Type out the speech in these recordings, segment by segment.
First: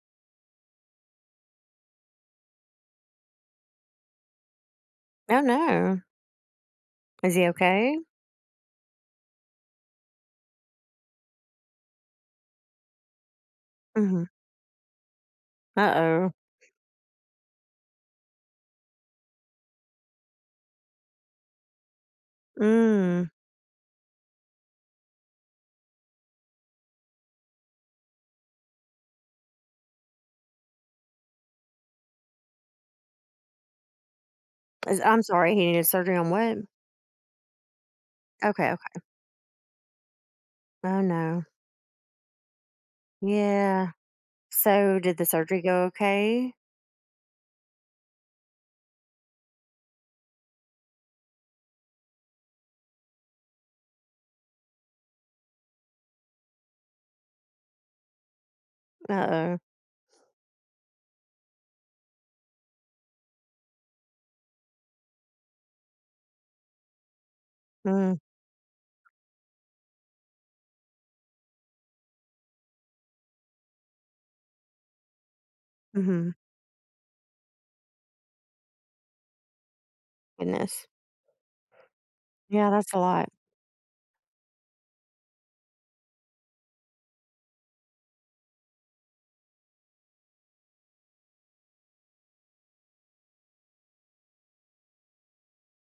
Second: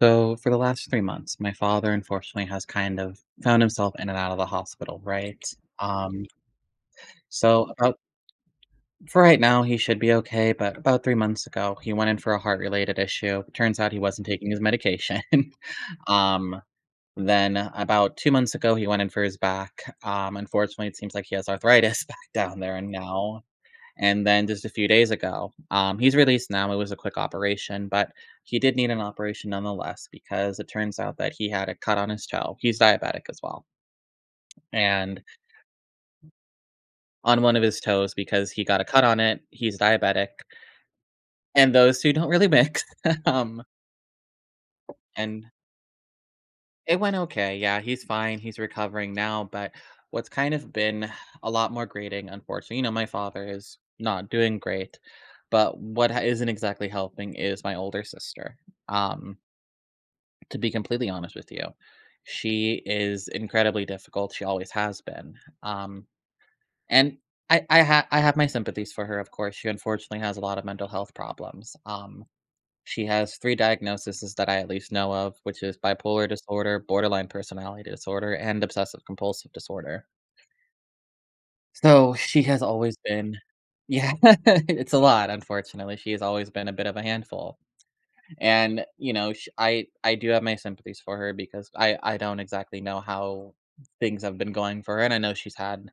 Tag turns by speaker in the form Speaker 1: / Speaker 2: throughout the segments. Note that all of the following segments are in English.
Speaker 1: So, for the last 3 months, my father unfortunately has kind of found himself in and out of the hospital,
Speaker 2: Oh,
Speaker 1: right?
Speaker 2: no.
Speaker 1: Um,
Speaker 2: Is he
Speaker 1: so
Speaker 2: okay?
Speaker 1: about for right now, he should be okay, but about 3 months ago, he went in for a heart-related issue. Turns out he wasn't
Speaker 2: Mhm.
Speaker 1: taking his medication.
Speaker 2: Uh-oh.
Speaker 1: Um, then about 2 months ago, he went in for his back. Unfortunately, it seems like he has arthritis back down there and
Speaker 2: Mm.
Speaker 1: now. And then just a few days ago, he's released now. It was a quick operation, but he did need an operation nonetheless because it turns out that he had a cut on his toe. He's diabetic as well.
Speaker 2: Is I'm
Speaker 1: And
Speaker 2: sorry, he needed surgery on what?
Speaker 1: on one of his toes, because he
Speaker 2: Okay,
Speaker 1: got a
Speaker 2: okay.
Speaker 1: cut on it, he's diabetic.
Speaker 2: Oh, no.
Speaker 1: And those two don't really mix. um,
Speaker 2: Yeah. So did the
Speaker 1: and
Speaker 2: surgery go okay?
Speaker 1: It went okay. Yeah, he's fine. He's recovering now. But what's kind of been a lot more grating, unfortunately, you know, my father is not doing great. But isn't exactly helping is my older sister. Um,
Speaker 2: Uh-oh.
Speaker 1: To be completely honest with you, she is incredibly difficult, she always has been, um, and
Speaker 2: Mm.
Speaker 1: I have my sympathies for her, of course, she unfortunately has a lot of mental health problems, she has 3 diagnoses that I at least know of, which is bipolar
Speaker 2: Mhm.
Speaker 1: disorder, borderline personality disorder, and obsessive compulsive disorder.
Speaker 2: Goodness.
Speaker 1: So, she has
Speaker 2: Yeah, that's
Speaker 1: always
Speaker 2: a lot.
Speaker 1: been. Yeah, it's a lot, unfortunately, she has always been a bit of a handful. And, you know, sh I do have my sympathies for her because I don't exactly know how things have been going for her, and I know she's had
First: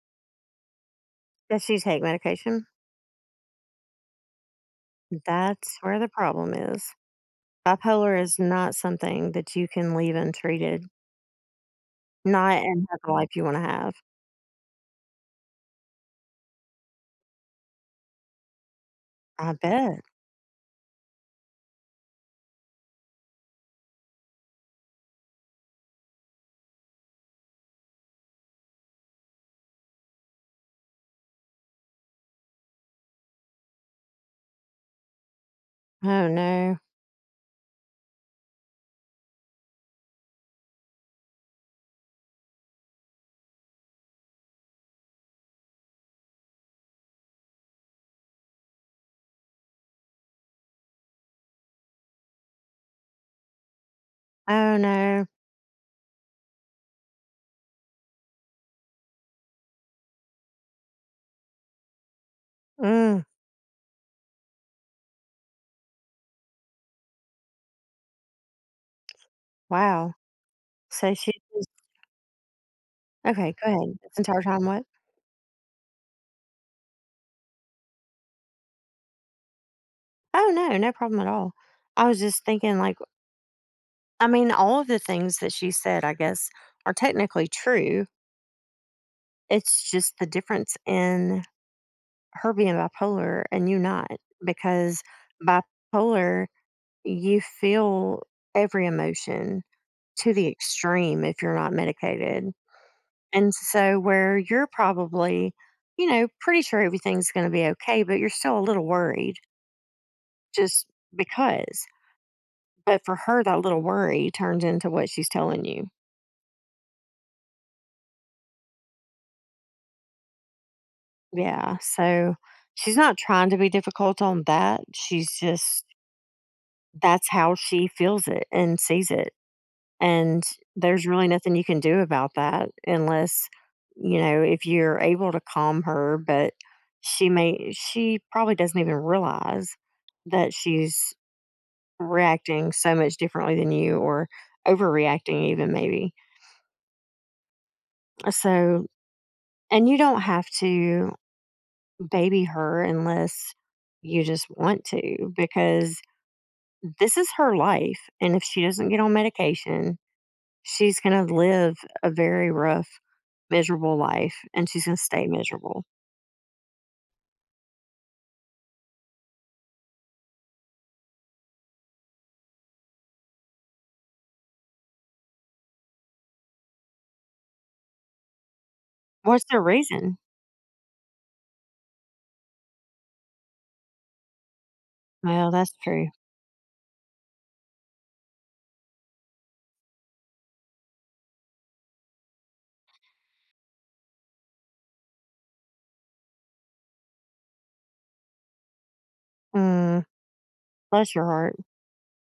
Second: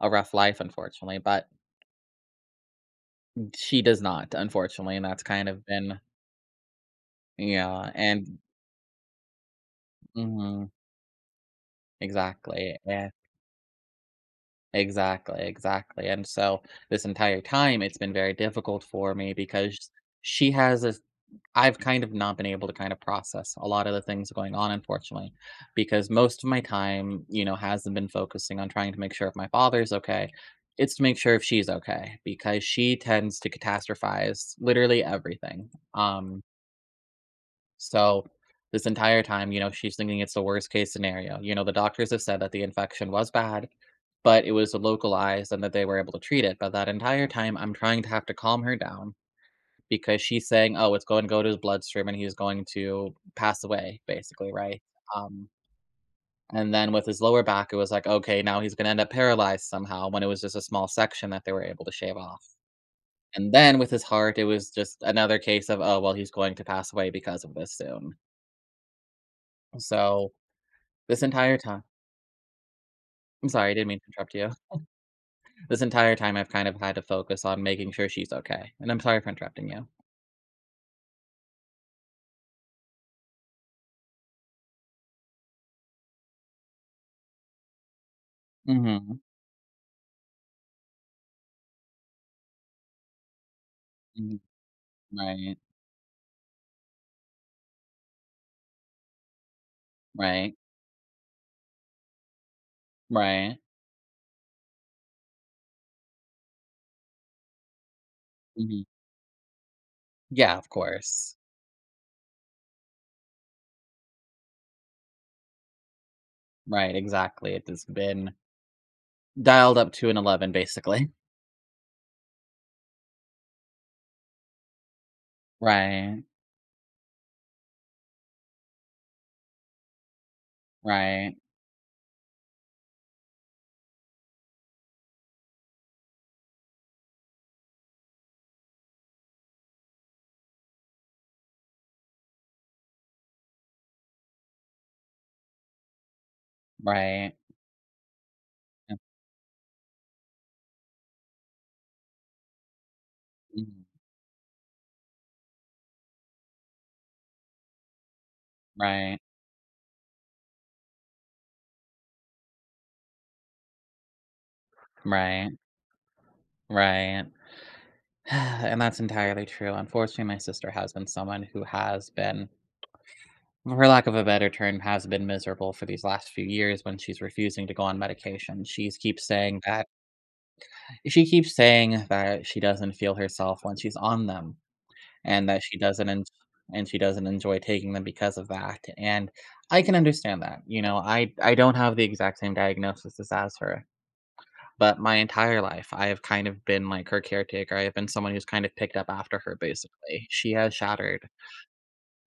Speaker 1: a rough life, unfortunately, but
Speaker 2: Does she take medication?
Speaker 1: she does not, unfortunately, and that's kind of
Speaker 2: That's where
Speaker 1: been,
Speaker 2: the problem is.
Speaker 1: yeah,
Speaker 2: Bipolar
Speaker 1: and
Speaker 2: is not something that you can leave
Speaker 1: mhm,
Speaker 2: untreated, not
Speaker 1: exactly,
Speaker 2: and have
Speaker 1: yeah,
Speaker 2: the life you wanna have.
Speaker 1: exactly, exactly, and so, this entire time, it's been very difficult for me
Speaker 2: I
Speaker 1: because
Speaker 2: bet.
Speaker 1: she has a. I've kind of not been able to kind of process a lot of the things going on, unfortunately, because most of my time, you know, hasn't been focusing on trying to make sure if my father's okay. It's to make sure if she's okay because she tends to catastrophize literally everything.
Speaker 2: Oh,
Speaker 1: Um,
Speaker 2: no.
Speaker 1: so this entire time, you know, she's thinking it's the worst case scenario. You know, the doctors have said that the infection was bad, but it was localized and that they were able to treat it. But that entire time, I'm trying to have to calm her down because she's saying, "Oh, it's going to go to his bloodstream and he's going to pass away," basically,
Speaker 2: Oh,
Speaker 1: right?
Speaker 2: no.
Speaker 1: Um, and then with his lower back, it was like, okay, now he's going to end up paralyzed somehow when it was just a small section that they were able to shave off.
Speaker 2: Mm.
Speaker 1: And then with his heart, it was just another case of, oh, well, he's going to pass away because of this soon.
Speaker 2: Wow.
Speaker 1: So
Speaker 2: So
Speaker 1: this
Speaker 2: she.
Speaker 1: entire time, I'm
Speaker 2: Okay, go
Speaker 1: sorry, I didn't
Speaker 2: ahead.
Speaker 1: mean to
Speaker 2: This
Speaker 1: interrupt
Speaker 2: entire
Speaker 1: you.
Speaker 2: time, what?
Speaker 1: This entire time, I've kind of had to focus on making sure she's okay. And I'm sorry for interrupting you.
Speaker 2: Oh, no, no problem at all. I was just thinking, I mean, all of the things that she said, I guess, are technically true.
Speaker 1: Hmm.
Speaker 2: It's just the difference in her being bipolar and you not,
Speaker 1: Hmm.
Speaker 2: because
Speaker 1: Right,
Speaker 2: bipolar, you feel every emotion to the
Speaker 1: right,
Speaker 2: extreme if you're not medicated. And
Speaker 1: right.
Speaker 2: so, where you're probably, you know, pretty sure everything's going to be okay, but you're still a
Speaker 1: Hmm.
Speaker 2: little worried
Speaker 1: Yeah, of
Speaker 2: just
Speaker 1: course.
Speaker 2: because. But for her, that little worry turns into what she's telling you.
Speaker 1: Right, exactly. It has been dialed up to an 11 basically.
Speaker 2: Yeah. So she's not trying to be difficult on that. She's just,
Speaker 1: Right,
Speaker 2: that's how she feels it and sees it. And there's really
Speaker 1: right,
Speaker 2: nothing you can do about that unless, you know, if you're able to calm her, but she probably doesn't even realize that she's reacting so much differently than you, or overreacting, even maybe.
Speaker 1: right.
Speaker 2: So,
Speaker 1: Uh,
Speaker 2: and you don't have to baby her unless
Speaker 1: mhm.
Speaker 2: you just want to, because this is her life, and if she doesn't get on
Speaker 1: Right,
Speaker 2: medication, she's going to live a very rough, miserable life, and she's going to stay
Speaker 1: right,
Speaker 2: miserable.
Speaker 1: right. And that's entirely true. Unfortunately, my sister has been someone who has been, for lack of a better term, has been miserable for these last few years when she's refusing to go on medication.
Speaker 2: What's the reason?
Speaker 1: She keeps saying that she doesn't feel herself when she's on them. and
Speaker 2: Well,
Speaker 1: that
Speaker 2: that's
Speaker 1: she doesn't
Speaker 2: true.
Speaker 1: en- and she doesn't enjoy taking them because of that. And I can understand that. You know, I don't have the exact same diagnosis as her, but my entire life I have kind of been like her caretaker. I have been someone who's kind of picked up after her
Speaker 2: Mm,
Speaker 1: basically. She has
Speaker 2: bless your
Speaker 1: shattered.
Speaker 2: heart.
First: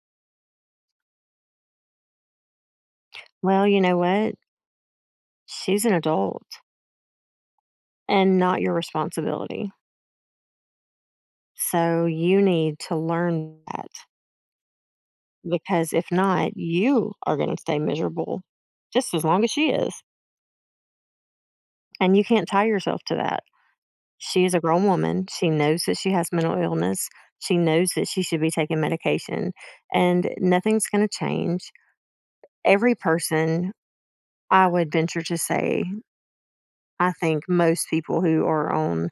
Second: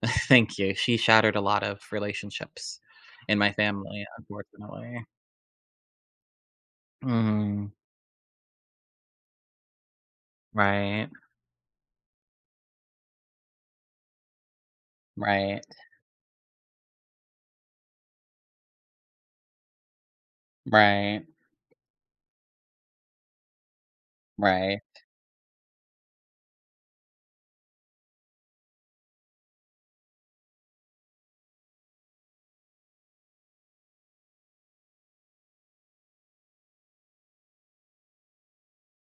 Speaker 1: Thank you. She shattered a lot of relationships in my
Speaker 2: Well, you know
Speaker 1: family,
Speaker 2: what,
Speaker 1: unfortunately.
Speaker 2: she's an adult
Speaker 1: Hmm.
Speaker 2: and not your responsibility,
Speaker 1: Right.
Speaker 2: so you need to learn that,
Speaker 1: Right.
Speaker 2: because if not, you are going to stay miserable just as long as she is.
Speaker 1: Right.
Speaker 2: And you can't tie yourself to that. She is a grown
Speaker 1: Right.
Speaker 2: woman. She knows that she has mental illness. She knows that she should be taking medication, and nothing's going to change. Every person, I would venture to say, I think most people who are on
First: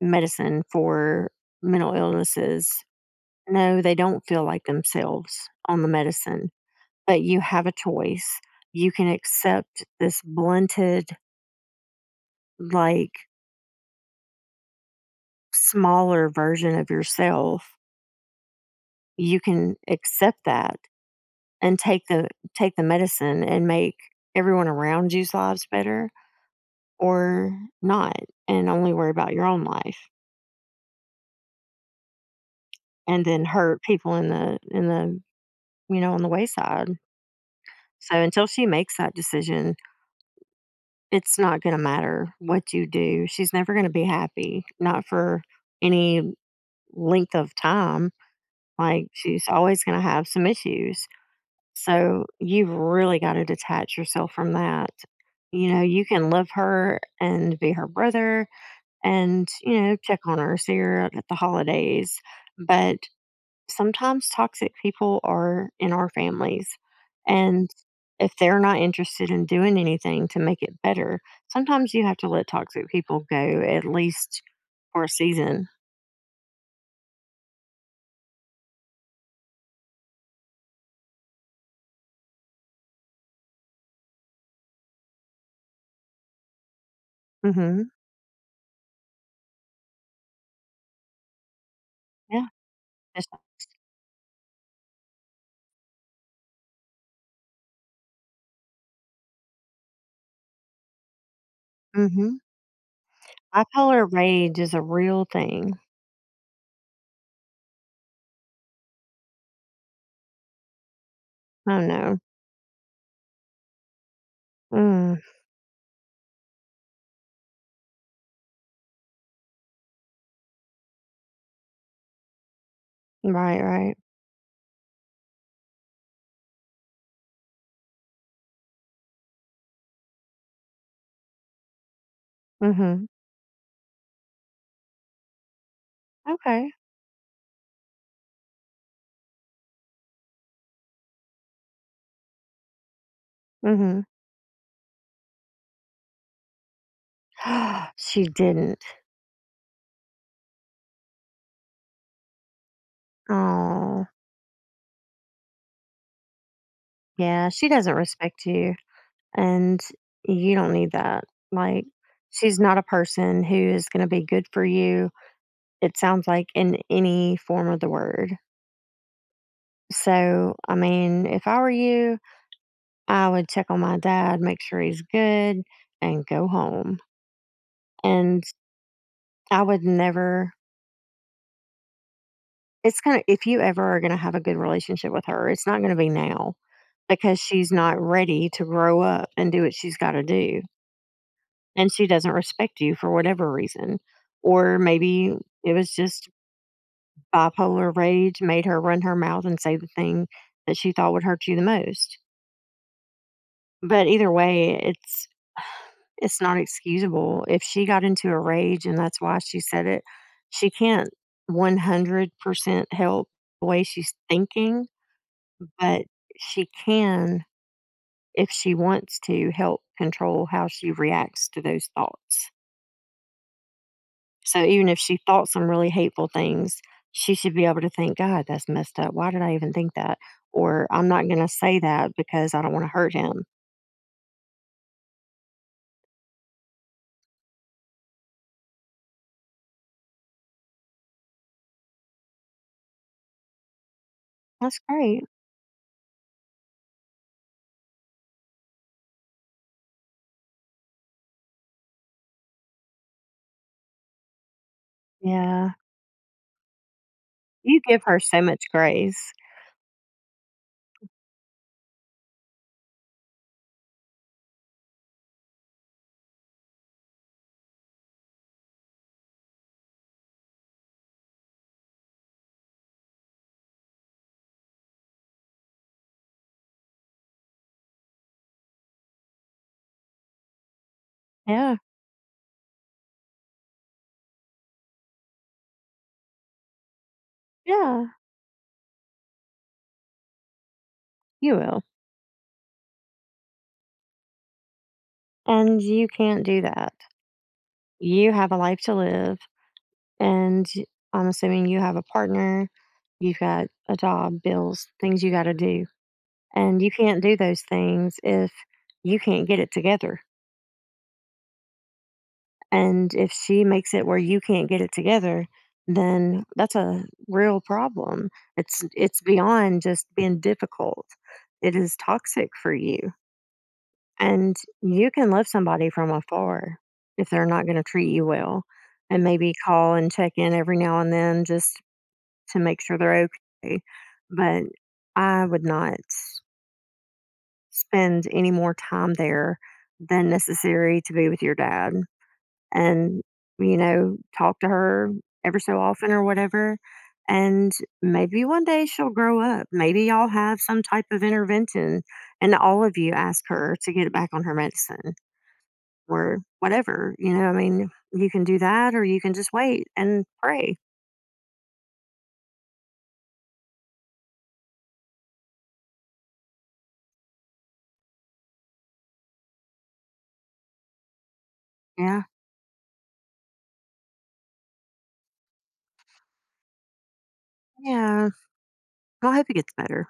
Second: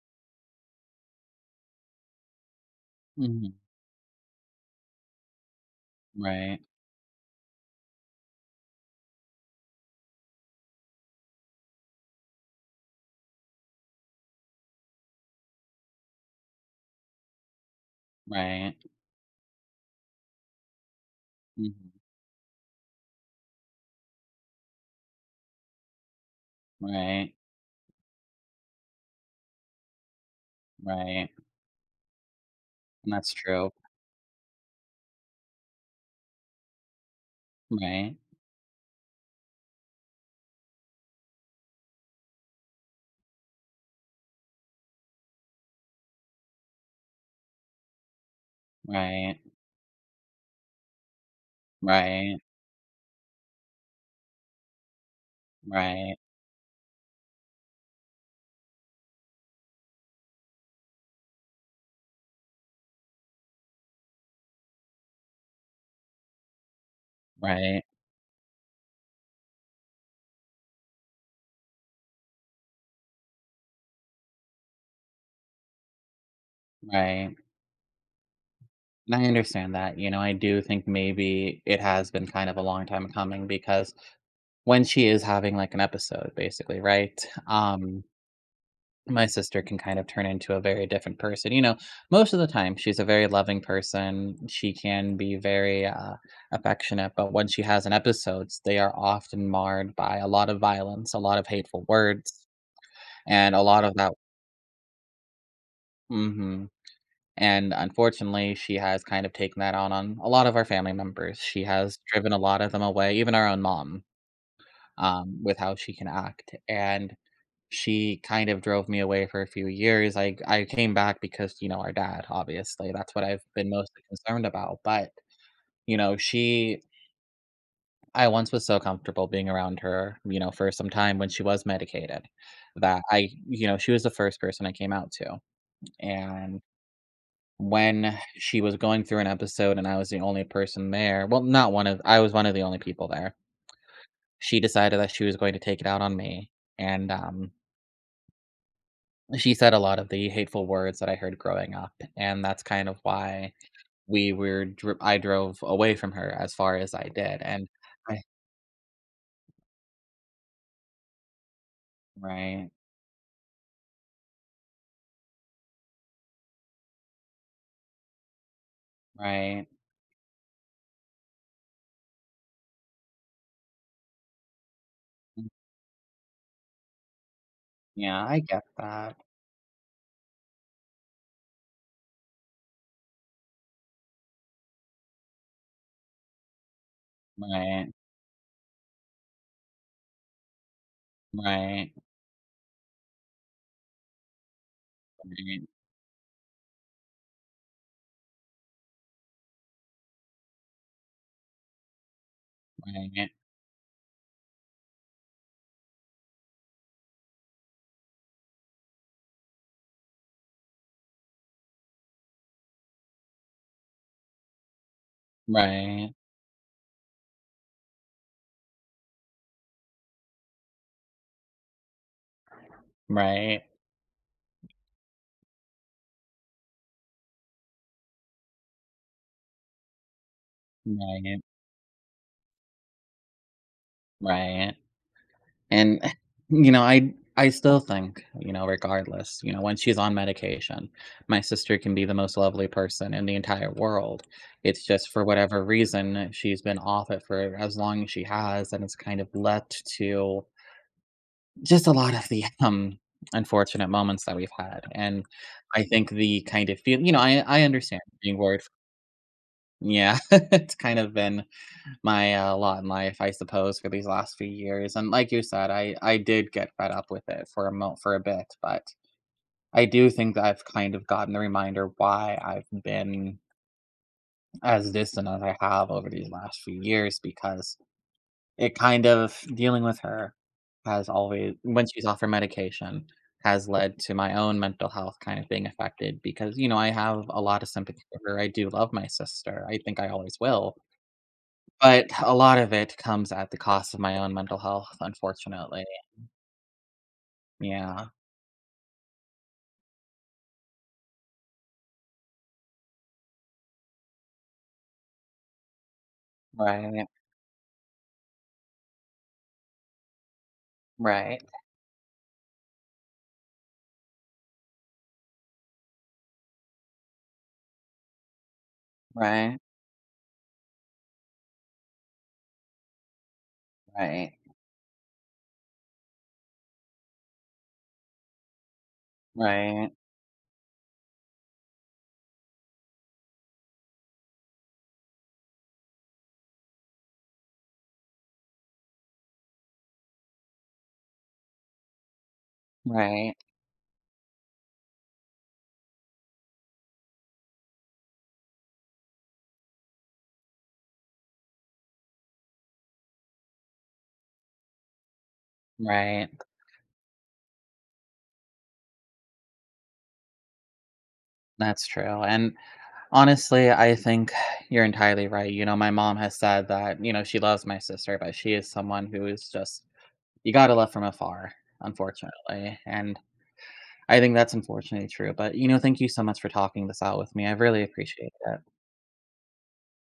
Speaker 2: medicine for mental illnesses,
Speaker 1: Hmm.
Speaker 2: no, they don't feel like themselves on the medicine,
Speaker 1: Right.
Speaker 2: but you have a choice. You can accept this blunted, like, smaller version of yourself,
Speaker 1: Right.
Speaker 2: you can accept that and
Speaker 1: Hmm.
Speaker 2: take the medicine and make everyone around you's lives better,
Speaker 1: Right.
Speaker 2: or not, and only worry about your own life,
Speaker 1: Right. And
Speaker 2: and
Speaker 1: that's
Speaker 2: then
Speaker 1: true.
Speaker 2: hurt people in the you know, on the wayside. So
Speaker 1: Right,
Speaker 2: until she makes that decision, it's not going to matter what you do, she's never going to be happy, not for any length of time, like
Speaker 1: right,
Speaker 2: she's always going to have some issues. So
Speaker 1: right,
Speaker 2: you've really got to detach yourself from that. You know, you
Speaker 1: right,
Speaker 2: can love her and be her brother and, you know, check on her, see her at the holidays. But sometimes toxic people are in our families. And
Speaker 1: right,
Speaker 2: if they're not interested in doing anything to make it better, sometimes you have to let toxic people go, at least for a season.
Speaker 1: right, and I understand that, you know, I do think maybe it has been kind of a long time coming because when she is having, like, an episode basically, right,
Speaker 2: Hmm.
Speaker 1: um, my sister can kind of turn into a very different person, you know, most of
Speaker 2: Yeah.
Speaker 1: the time, she's a very loving person, she can be very, affectionate, but when she has an episodes, they are often marred by a lot of violence, a lot of hateful
Speaker 2: Mm-hmm.
Speaker 1: words, and a lot of
Speaker 2: Bipolar
Speaker 1: that.
Speaker 2: rage is a real thing.
Speaker 1: Mhm. And unfortunately, she has kind of taken that on a lot of our family members. She
Speaker 2: Oh
Speaker 1: has
Speaker 2: no.
Speaker 1: driven a lot of them away, even our own mom,
Speaker 2: Mm.
Speaker 1: with how she can act. And she kind of drove me away for a few years. I came back because, you know, our dad, obviously. That's what I've
Speaker 2: Right,
Speaker 1: been
Speaker 2: right.
Speaker 1: mostly concerned about. But, you know, she I once was so comfortable being around her, you know, for some time when she was medicated that
Speaker 2: Mhm.
Speaker 1: I, you know, she was the first person I came out to. And
Speaker 2: Okay.
Speaker 1: when she was going through an episode and I was the only person there, well, not one of I was one of the only people there.
Speaker 2: Mhm.
Speaker 1: She decided that she was going to take it out on me, and,
Speaker 2: She didn't.
Speaker 1: she said a lot of the hateful words that I heard growing up, and that's kind of why
Speaker 2: Oh,
Speaker 1: we were dr I drove away from her as far as I did,
Speaker 2: yeah, she
Speaker 1: and
Speaker 2: doesn't
Speaker 1: I
Speaker 2: respect you, and you don't need that. Like, she's
Speaker 1: Right,
Speaker 2: not a person who is gonna be good for you, it sounds like, in any form of the word.
Speaker 1: right.
Speaker 2: So, I mean, if I were you, I would check on my dad, make sure he's
Speaker 1: Mm,
Speaker 2: good, and go home.
Speaker 1: yeah, I
Speaker 2: And
Speaker 1: get that.
Speaker 2: I would never. It's gonna if you ever are gonna have a good relationship with her, it's not gonna be now. Because she's
Speaker 1: Right,
Speaker 2: not ready to grow up and do what she's gotta do, and
Speaker 1: right,
Speaker 2: she doesn't respect you for whatever reason. Or maybe
Speaker 1: right,
Speaker 2: it was just bipolar rage made her run her mouth and say the thing that she thought would hurt you the most. But either way, it's not excusable. If she got into a rage and that's why she said it, she can't 100% help the way she's thinking, but
Speaker 1: right,
Speaker 2: she can, if she wants, to help control how she reacts to those thoughts.
Speaker 1: right,
Speaker 2: So even if she thought some really hateful things, she should be able to think, God, that's messed up. Why did I even think that? Or I'm not going
Speaker 1: right,
Speaker 2: to say that because I don't want to hurt him.
Speaker 1: right, right. And, you know, I I still think, you know, regardless, you know, when she's on medication, my sister can be the most lovely person in the entire world.
Speaker 2: That's
Speaker 1: It's just for
Speaker 2: great.
Speaker 1: whatever reason, she's been off it for as long as she has, and it's kind of led to just a lot of the unfortunate moments that we've had. And
Speaker 2: Yeah.
Speaker 1: I think the kind of feel you know, I
Speaker 2: You
Speaker 1: understand
Speaker 2: give her
Speaker 1: being
Speaker 2: so
Speaker 1: worried.
Speaker 2: much grace.
Speaker 1: Yeah, it's kind of been my, lot in life, I suppose, for these last few years, and like you said, I did get fed up with it for a mo for a bit, but I do think that I've kind of gotten the reminder why I've been as distant as I have over these last few years because it kind of dealing with her has always,
Speaker 2: Yeah.
Speaker 1: when she's off her medication, has led to my own mental health kind of being affected because, you know, I have a lot of sympathy
Speaker 2: Yeah.
Speaker 1: for her, I do love my sister, I think I always will,
Speaker 2: You will.
Speaker 1: but a lot of it comes at the cost of my own mental health,
Speaker 2: And
Speaker 1: unfortunately.
Speaker 2: you can't do that.
Speaker 1: Yeah.
Speaker 2: You have a life to live. And I'm assuming you have a partner. You've got a job, bills, things you got to do. And you
Speaker 1: Right,
Speaker 2: can't do those things if you can't get it together.
Speaker 1: right,
Speaker 2: And if she makes it where you can't get it together, then that's a real problem. It's
Speaker 1: right,
Speaker 2: beyond just being difficult. It is toxic for you.
Speaker 1: right,
Speaker 2: And you can love somebody from afar if they're not going to treat you well, and maybe
Speaker 1: right,
Speaker 2: call and check in every now and then, just to make sure they're okay. But I would not spend any more time there than necessary to be with your dad, and,
Speaker 1: right,
Speaker 2: you know, talk to her ever so often or whatever, and maybe one day she'll grow up, maybe y'all have some type of intervention and all of you ask her to get it back on her medicine,
Speaker 1: right.
Speaker 2: or whatever, you know, I mean, you can do that, or you can just wait and pray.
Speaker 1: That's true, and honestly, I think you're entirely right, you know, my mom has said that, you know, she loves my sister, but she is someone who is just, you gotta love from afar,
Speaker 2: Yeah.
Speaker 1: unfortunately, and I think that's unfortunately true, but, you know, thank you so much for talking this out with me, I really
Speaker 2: Yeah,
Speaker 1: appreciate it.
Speaker 2: I hope it gets better.